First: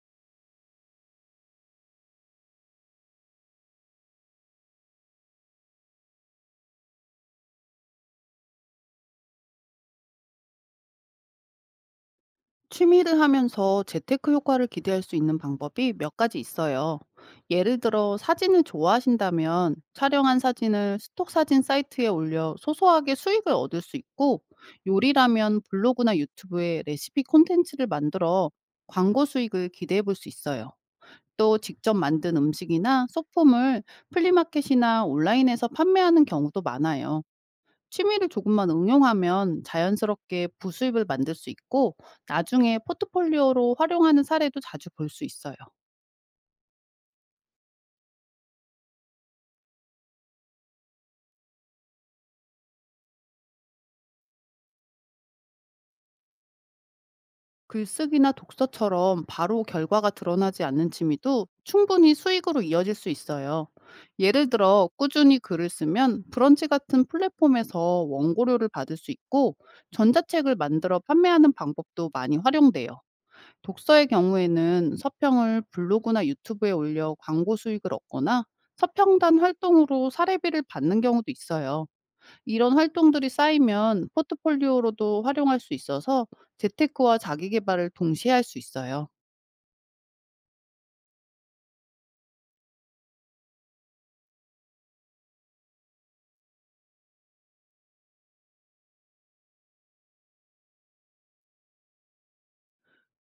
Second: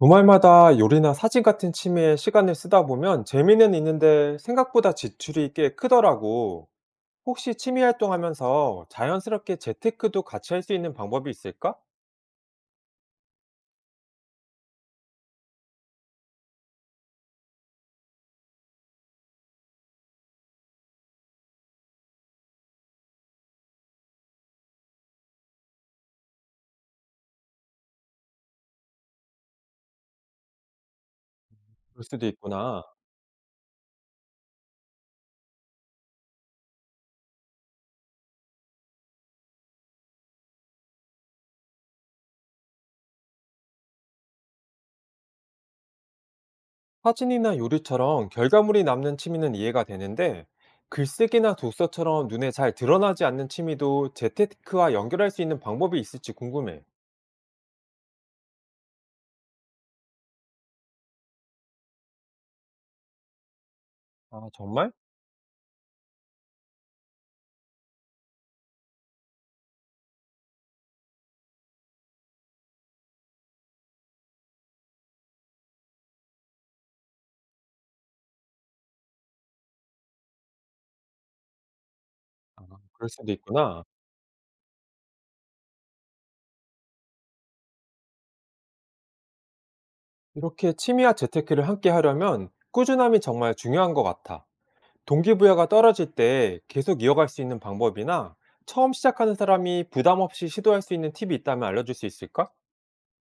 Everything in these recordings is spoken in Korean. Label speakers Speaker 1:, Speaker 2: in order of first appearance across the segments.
Speaker 1: 주말마다 요리나 사진 같은 취미에 시간을 쓰다 보면 재미는 있는데 생각보다 지출이 꽤 크더라고. 혹시 취미 활동하면서 자연스럽게 재테크도 같이 할 수 있는 방법이 있을까?
Speaker 2: 취미를 하면서 재테크 효과를 기대할 수 있는 방법이 몇 가지 있어요. 예를 들어 사진을 좋아하신다면 촬영한 사진을 스톡 사진 사이트에 올려 소소하게 수익을 얻을 수 있고, 요리라면 블로그나 유튜브에 레시피 콘텐츠를 만들어 광고 수익을 기대해 볼 수 있어요. 또 직접
Speaker 1: 그럴 수도
Speaker 2: 만든
Speaker 1: 있구나.
Speaker 2: 음식이나 소품을 플리마켓이나 온라인에서 판매하는 경우도 많아요. 취미를 조금만 응용하면 자연스럽게 부수입을 만들 수 있고, 나중에 포트폴리오로 활용하는 사례도 자주 볼 수 있어요.
Speaker 1: 사진이나 요리처럼 결과물이 남는 취미는 이해가 되는데 글쓰기나 독서처럼 눈에 잘 드러나지 않는 취미도 재테크와 연결할 수 있는 방법이 있을지 궁금해.
Speaker 2: 글쓰기나 독서처럼 바로 결과가 드러나지 않는 취미도 충분히 수익으로 이어질 수 있어요. 예를
Speaker 1: 아,
Speaker 2: 들어
Speaker 1: 정말?
Speaker 2: 꾸준히 글을 쓰면 브런치 같은 플랫폼에서 원고료를 받을 수 있고, 전자책을 만들어 판매하는 방법도 많이 활용돼요. 독서의 경우에는 서평을 블로그나 유튜브에 올려 광고 수익을 얻거나 서평단 활동으로 사례비를 받는 경우도 있어요. 이런
Speaker 1: 그럴
Speaker 2: 활동들이
Speaker 1: 수도 있구나.
Speaker 2: 쌓이면 포트폴리오로도 활용할 수 있어서 재테크와 자기개발을 동시에 할 수 있어요.
Speaker 1: 이렇게 취미와 재테크를 함께 하려면 꾸준함이 정말 중요한 것 같아. 동기부여가 떨어질 때 계속 이어갈 수 있는 방법이나 처음 시작하는 사람이 부담 없이 시도할 수 있는 팁이 있다면 알려줄 수 있을까?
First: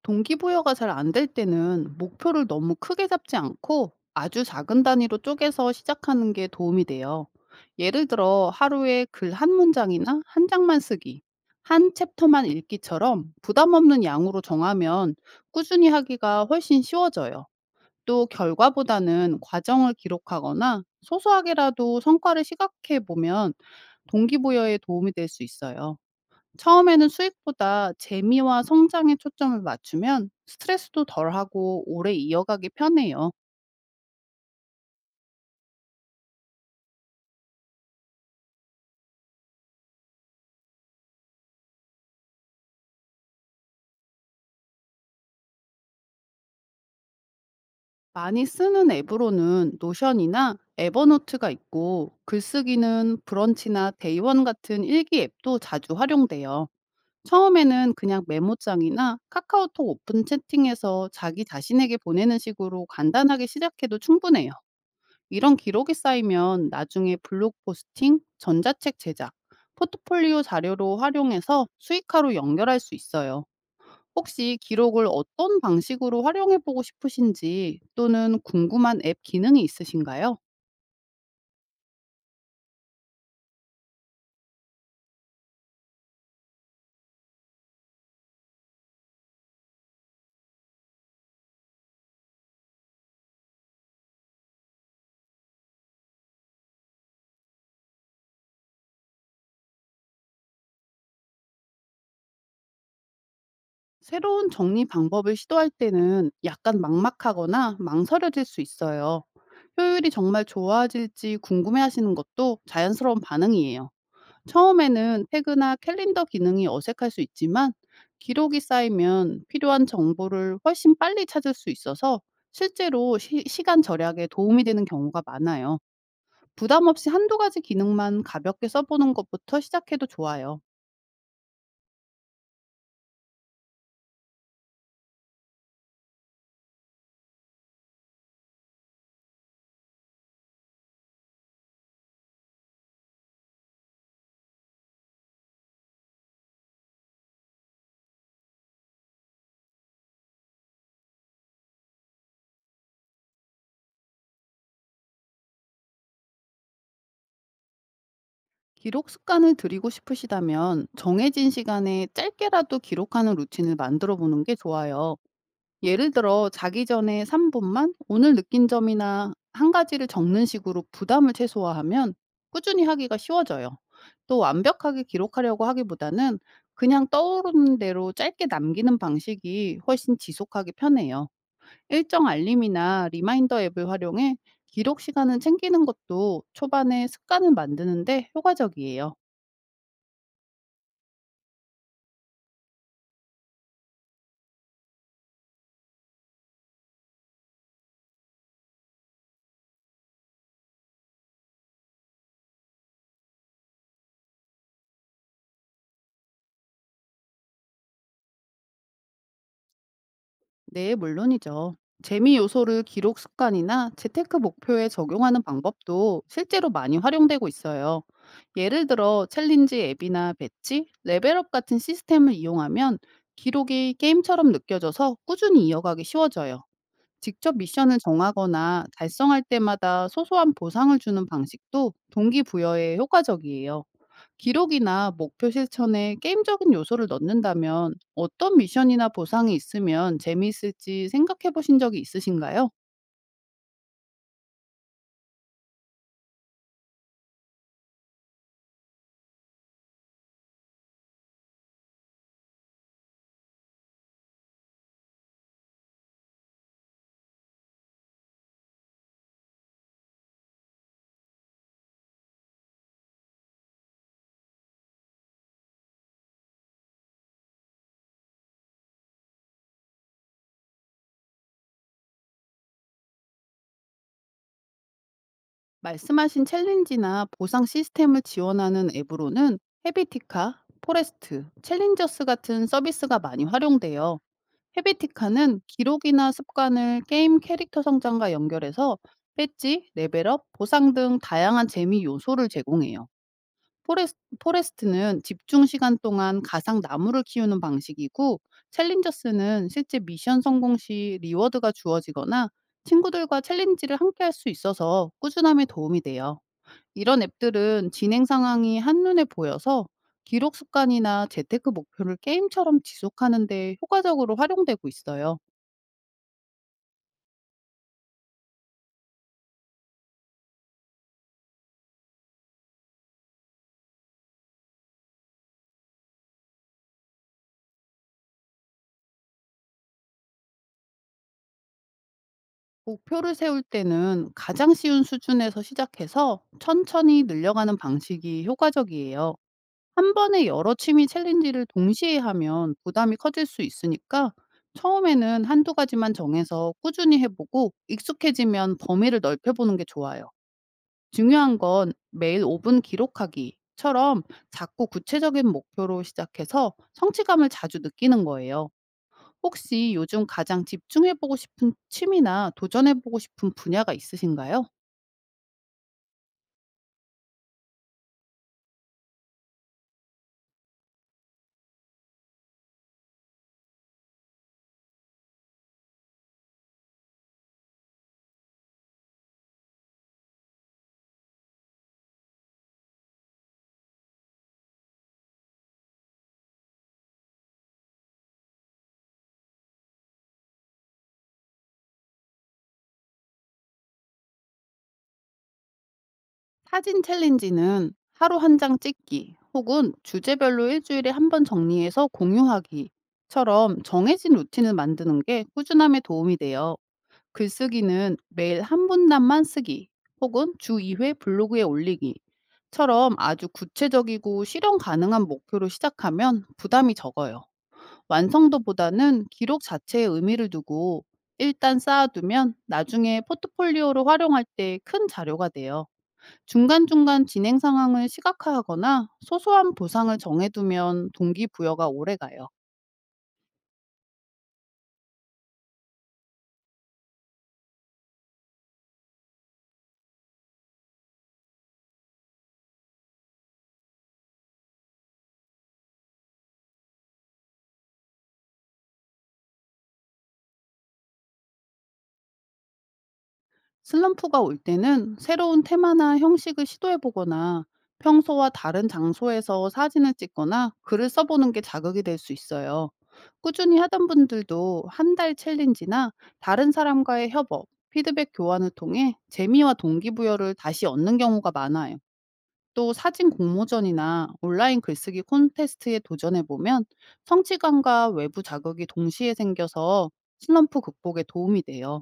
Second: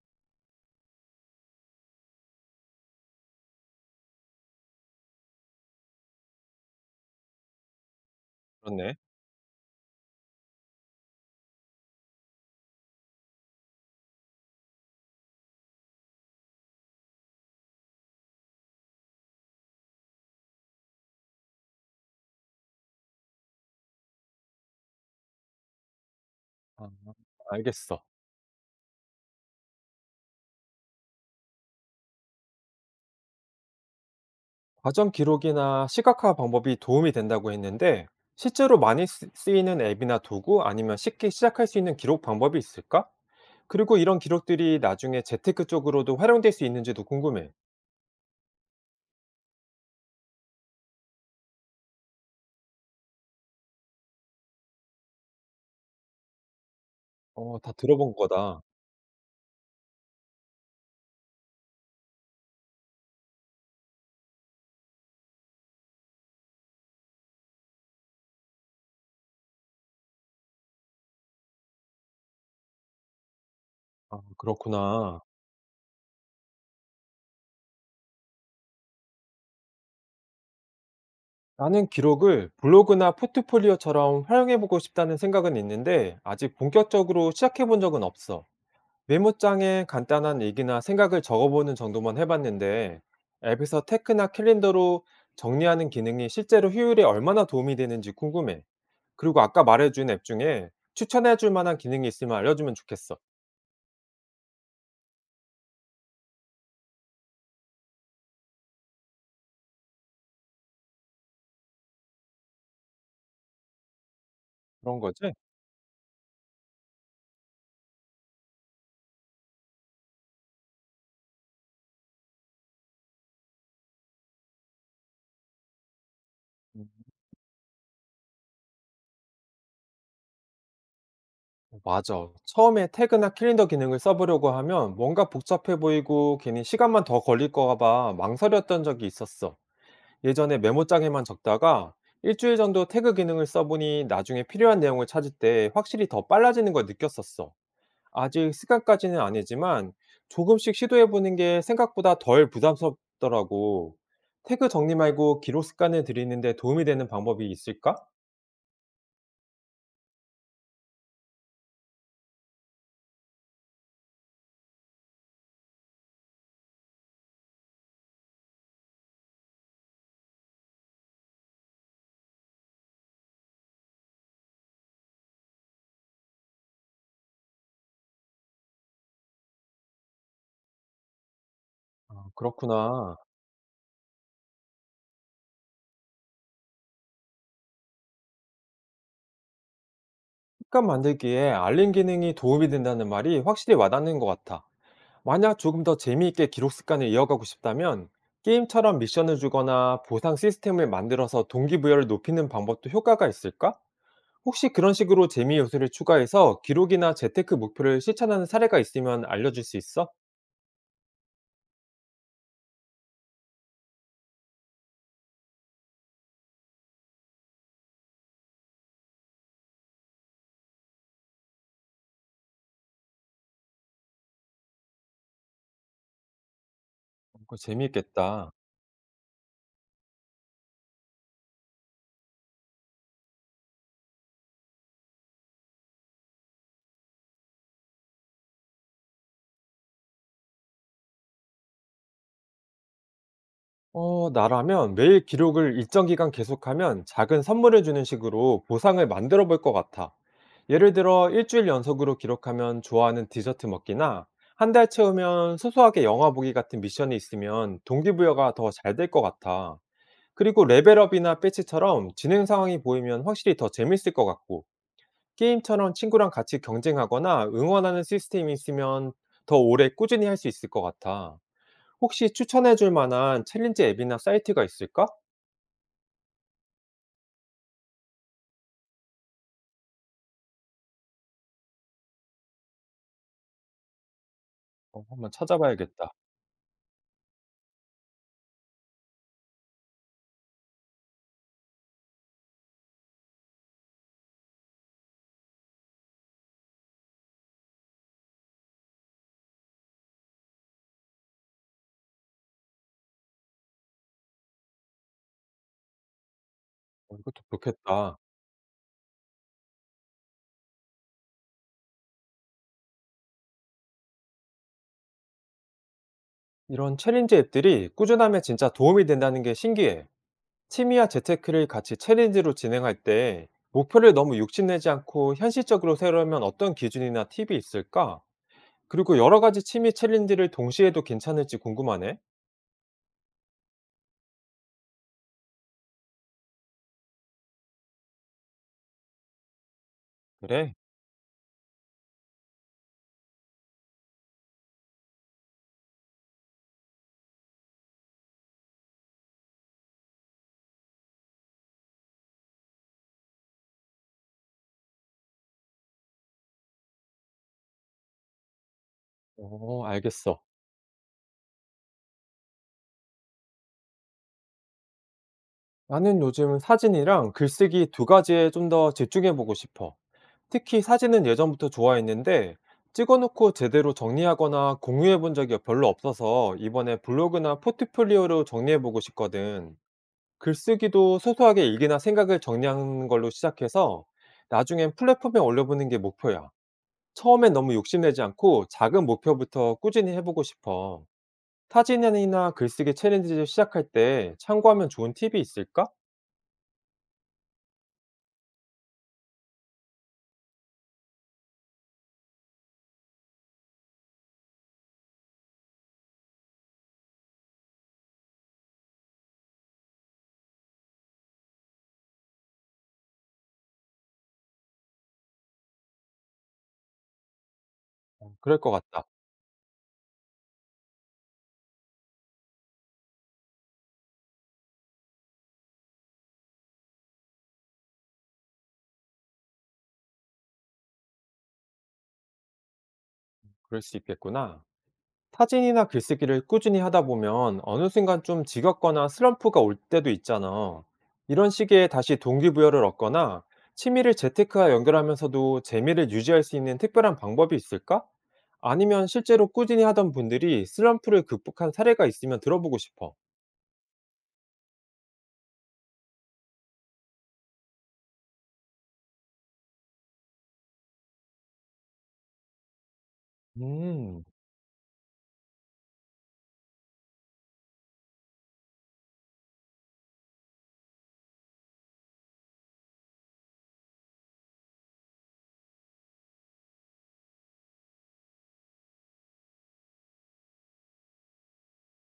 Speaker 2: 동기부여가 잘 안 될 때는 목표를 너무 크게 잡지 않고, 아주 작은 단위로 쪼개서 시작하는 게 도움이 돼요. 예를 들어
Speaker 1: 그렇네.
Speaker 2: 하루에 글 한 문장이나 한 장만 쓰기, 한 챕터만 읽기처럼 부담 없는 양으로 정하면 꾸준히 하기가 훨씬 쉬워져요. 또 결과보다는 과정을 기록하거나 소소하게라도 성과를 시각해 보면 동기부여에 도움이 될 수 있어요.
Speaker 1: 아,
Speaker 2: 처음에는 수익보다
Speaker 1: 알겠어.
Speaker 2: 재미와 성장에 초점을 맞추면 스트레스도 덜하고 오래 이어가기 편해요.
Speaker 1: 과정 기록이나 시각화 방법이 도움이 된다고 했는데 실제로 많이 쓰이는 앱이나 도구 아니면 쉽게 시작할 수 있는 기록 방법이 있을까? 그리고 이런 기록들이 나중에 재테크 쪽으로도 활용될 수 있는지도 궁금해.
Speaker 2: 많이 쓰는 앱으로는 노션이나 에버노트가 있고, 글쓰기는 브런치나 데이원 같은 일기 앱도 자주 활용돼요.
Speaker 1: 어, 다
Speaker 2: 처음에는
Speaker 1: 들어본
Speaker 2: 그냥
Speaker 1: 거다.
Speaker 2: 메모장이나 카카오톡 오픈 채팅에서 자기 자신에게 보내는 식으로 간단하게 시작해도 충분해요. 이런 기록이 쌓이면 나중에 블로그 포스팅, 전자책 제작, 포트폴리오 자료로 활용해서 수익화로 연결할 수 있어요.
Speaker 1: 아,
Speaker 2: 혹시 기록을
Speaker 1: 그렇구나.
Speaker 2: 어떤 방식으로 활용해 보고 싶으신지, 또는 궁금한 앱 기능이 있으신가요?
Speaker 1: 나는 기록을 블로그나 포트폴리오처럼 활용해보고 싶다는 생각은 있는데 아직 본격적으로 시작해본 적은 없어. 메모장에 간단한 얘기나 생각을 적어보는 정도만 해봤는데 앱에서 테크나 캘린더로 정리하는 기능이 실제로 효율에 얼마나 도움이 되는지 궁금해. 그리고 아까 말해준 앱 중에 추천해줄 만한 기능이 있으면 알려주면 좋겠어.
Speaker 2: 새로운 정리 방법을 시도할 때는 약간 막막하거나 망설여질 수 있어요. 효율이 정말 좋아질지 궁금해 하시는 것도 자연스러운 반응이에요.
Speaker 1: 그런
Speaker 2: 처음에는
Speaker 1: 거지?
Speaker 2: 태그나 캘린더 기능이 어색할 수 있지만, 기록이 쌓이면 필요한 정보를 훨씬 빨리 찾을 수 있어서 실제로 시간 절약에 도움이 되는 경우가 많아요. 부담 없이 한두 가지 기능만 가볍게 써보는 것부터 시작해도 좋아요.
Speaker 1: 어, 맞아. 처음에 태그나 캘린더 기능을 써보려고 하면 뭔가 복잡해 보이고 괜히 시간만 더 걸릴까 봐 망설였던 적이 있었어. 예전에 메모장에만 적다가 일주일 정도 태그 기능을 써보니 나중에 필요한 내용을 찾을 때 확실히 더 빨라지는 걸 느꼈었어. 아직 습관까지는 아니지만 조금씩 시도해보는 게 생각보다 덜 부담스럽더라고. 태그 정리 말고 기록 습관을 들이는데 도움이 되는 방법이 있을까?
Speaker 2: 기록 습관을 들이고 싶으시다면 정해진 시간에 짧게라도 기록하는 루틴을 만들어 보는 게 좋아요. 예를 들어 자기 전에 3 분만 오늘 느낀 점이나 한 가지를 적는 식으로 부담을 최소화하면 꾸준히 하기가 쉬워져요. 또 완벽하게 기록하려고 하기보다는 그냥 떠오르는 대로 짧게 남기는 방식이 훨씬 지속하기 편해요. 일정
Speaker 1: 아,
Speaker 2: 알림이나
Speaker 1: 그렇구나.
Speaker 2: 리마인더 앱을 활용해 기록 시간을 챙기는 것도 초반에 습관을 만드는 데 효과적이에요.
Speaker 1: 습관 만들기에 알림 기능이 도움이 된다는 말이 확실히 와닿는 것 같아. 만약 조금 더 재미있게 기록 습관을 이어가고 싶다면 게임처럼 미션을 주거나 보상 시스템을 만들어서 동기부여를 높이는 방법도 효과가 있을까? 혹시 그런 식으로 재미 요소를 추가해서 기록이나 재테크 목표를 실천하는 사례가 있으면 알려줄 수 있어? 어,
Speaker 2: 네, 물론이죠. 재미 요소를 기록 습관이나 재테크 목표에 적용하는 방법도 실제로 많이 활용되고 있어요. 예를 들어 챌린지 앱이나 배치, 레벨업 같은 시스템을 이용하면 기록이 게임처럼 느껴져서 꾸준히 이어가기 쉬워져요. 직접
Speaker 1: 그거
Speaker 2: 미션을
Speaker 1: 재미있겠다.
Speaker 2: 정하거나 달성할 때마다 소소한 보상을 주는 방식도 동기부여에 효과적이에요. 기록이나 목표 실천에 게임적인 요소를 넣는다면, 어떤 미션이나 보상이 있으면 재미있을지 생각해 보신 적이 있으신가요?
Speaker 1: 어, 나라면 매일 기록을 일정 기간 계속하면 작은 선물을 주는 식으로 보상을 만들어 볼 것 같아. 예를 들어, 일주일 연속으로 기록하면 좋아하는 디저트 먹기나 한 달 채우면 소소하게 영화 보기 같은 미션이 있으면 동기부여가 더 잘 될 것 같아. 그리고 레벨업이나 배치처럼 진행 상황이 보이면 확실히 더 재밌을 것 같고, 게임처럼 친구랑 같이 경쟁하거나 응원하는 시스템이 있으면 더 오래 꾸준히 할 수 있을 것 같아. 혹시 추천해 줄 만한 챌린지 앱이나 사이트가 있을까?
Speaker 2: 말씀하신 챌린지나 보상 시스템을 지원하는 앱으로는 헤비티카, 포레스트, 챌린저스 같은 서비스가 많이 활용돼요.
Speaker 1: 어, 한번
Speaker 2: 헤비티카는
Speaker 1: 찾아봐야겠다.
Speaker 2: 기록이나 습관을 게임 캐릭터 성장과 연결해서 배지, 레벨업, 보상 등 다양한 재미 요소를 제공해요. 포레스 포레스트는 집중 시간 동안 가상 나무를 키우는 방식이고, 챌린저스는 실제 미션 성공 시 리워드가 주어지거나 친구들과 챌린지를 함께 할 수 있어서 꾸준함에 도움이 돼요.
Speaker 1: 어,
Speaker 2: 이런
Speaker 1: 이것도
Speaker 2: 앱들은
Speaker 1: 좋겠다.
Speaker 2: 진행 상황이 한눈에 보여서 기록 습관이나 재테크 목표를 게임처럼 지속하는 데 효과적으로 활용되고 있어요.
Speaker 1: 이런 챌린지 앱들이 꾸준함에 진짜 도움이 된다는 게 신기해. 취미와 재테크를 같이 챌린지로 진행할 때 목표를 너무 육심내지 않고 현실적으로 세우려면 어떤 기준이나 팁이 있을까? 그리고 여러 가지 취미 챌린지를 동시에 해도 괜찮을지 궁금하네.
Speaker 2: 목표를 세울 때는 가장 쉬운 수준에서 시작해서 천천히 늘려가는 방식이 효과적이에요. 한 번에 여러
Speaker 1: 그래?
Speaker 2: 취미 챌린지를 동시에 하면 부담이 커질 수 있으니까, 처음에는 한두 가지만 정해서 꾸준히 해보고 익숙해지면 범위를 넓혀보는 게 좋아요. 중요한 건 매일 5분 기록하기처럼 작고 구체적인 목표로 시작해서 성취감을 자주 느끼는 거예요.
Speaker 1: 어,
Speaker 2: 혹시 요즘
Speaker 1: 알겠어.
Speaker 2: 가장 집중해보고 싶은 취미나 도전해보고 싶은 분야가 있으신가요?
Speaker 1: 나는 요즘 사진이랑 글쓰기 두 가지에 좀 더 집중해 보고 싶어. 특히 사진은 예전부터 좋아했는데 찍어놓고 제대로 정리하거나 공유해 본 적이 별로 없어서 이번에 블로그나 포트폴리오로 정리해 보고 싶거든. 글쓰기도 소소하게 일기나 생각을 정리하는 걸로 시작해서 나중엔 플랫폼에 올려보는 게 목표야. 처음엔 너무 욕심내지 않고 작은 목표부터 꾸준히 해보고 싶어. 사진이나 글쓰기 챌린지를 시작할 때 참고하면 좋은 팁이 있을까?
Speaker 2: 사진 챌린지는 하루 한 장 찍기 혹은 주제별로 일주일에 한 번 정리해서 공유하기처럼 정해진 루틴을 만드는 게 꾸준함에 도움이 돼요. 글쓰기는 매일 한 분단만 쓰기 혹은 주 2회 블로그에 올리기처럼 아주 구체적이고 실현 가능한 목표로 시작하면 부담이 적어요.
Speaker 1: 어, 그럴 것 같다.
Speaker 2: 완성도보다는 기록 자체에 의미를 두고 일단 쌓아두면 나중에 포트폴리오로 활용할 때 큰 자료가 돼요. 중간중간 진행 상황을 시각화하거나 소소한 보상을 정해두면 동기부여가 오래가요.
Speaker 1: 그럴 수 있겠구나. 사진이나 글쓰기를 꾸준히 하다 보면 어느 순간 좀 지겹거나 슬럼프가 올 때도 있잖아. 이런 시기에 다시 동기부여를 얻거나 취미를 재테크와 연결하면서도 재미를 유지할 수 있는 특별한 방법이 있을까? 아니면 실제로 꾸준히 하던 분들이 슬럼프를 극복한 사례가 있으면 들어보고 싶어.
Speaker 2: 슬럼프가 올 때는 새로운 테마나 형식을 시도해보거나 평소와 다른 장소에서 사진을 찍거나 글을 써보는 게 자극이 될 수 있어요. 꾸준히 하던
Speaker 1: 음,
Speaker 2: 분들도 한 달 챌린지나 다른 사람과의 협업, 피드백 교환을 통해 재미와 동기부여를 다시 얻는 경우가 많아요. 또 사진 공모전이나 온라인 글쓰기 콘테스트에 도전해 보면 성취감과 외부 자극이 동시에 생겨서 슬럼프 극복에 도움이 돼요.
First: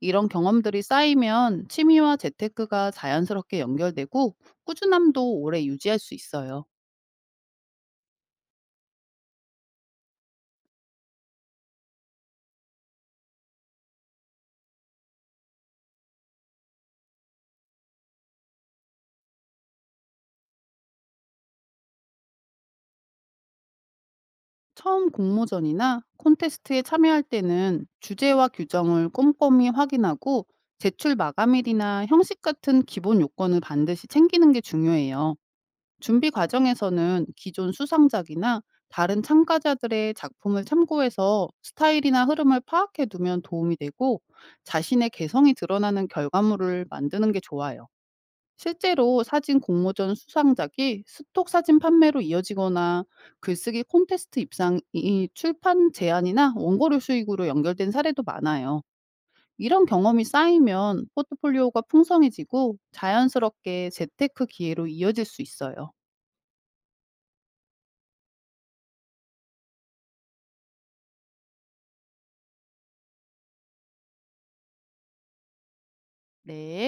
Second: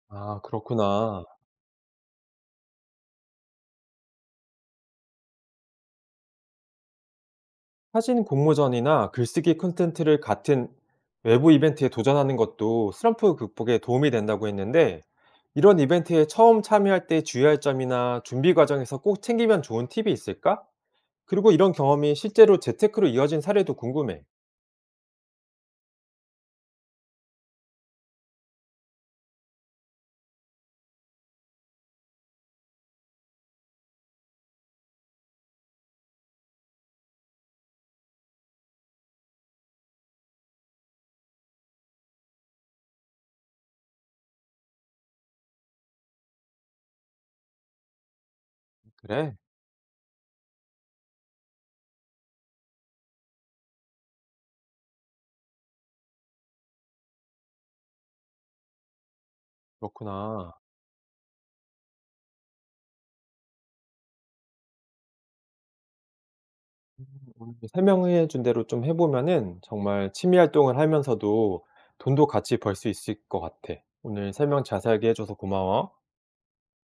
Speaker 2: 이런
Speaker 1: 아,
Speaker 2: 경험들이
Speaker 1: 그렇구나.
Speaker 2: 쌓이면 취미와 재테크가 자연스럽게 연결되고 꾸준함도 오래 유지할 수 있어요.
Speaker 1: 사진 공모전이나 글쓰기 콘텐츠를 같은 외부 이벤트에 도전하는 것도 슬럼프 극복에 도움이 된다고 했는데, 이런 이벤트에 처음 참여할 때 주의할 점이나 준비 과정에서 꼭 챙기면 좋은 팁이 있을까? 그리고 이런 경험이 실제로 재테크로 이어진 사례도 궁금해.
Speaker 2: 처음 공모전이나 콘테스트에 참여할 때는 주제와 규정을 꼼꼼히 확인하고, 제출 마감일이나 형식 같은 기본 요건을 반드시 챙기는 게 중요해요. 준비 과정에서는 기존 수상작이나 다른 참가자들의 작품을 참고해서 스타일이나 흐름을 파악해 두면 도움이 되고, 자신의 개성이 드러나는 결과물을 만드는 게 좋아요. 실제로
Speaker 1: 그래,
Speaker 2: 사진 공모전 수상작이 스톡 사진 판매로 이어지거나 글쓰기 콘테스트 입상이 출판 제안이나 원고료 수익으로 연결된 사례도 많아요. 이런 경험이
Speaker 1: 그렇구나.
Speaker 2: 쌓이면 포트폴리오가 풍성해지고 자연스럽게 재테크 기회로 이어질 수 있어요.
Speaker 1: 오늘 설명해 준 대로 좀 해보면은 정말 취미 활동을 하면서도 돈도 같이 벌 수 있을 것 같아. 오늘 설명 자세하게 해줘서 고마워.
Speaker 2: 네.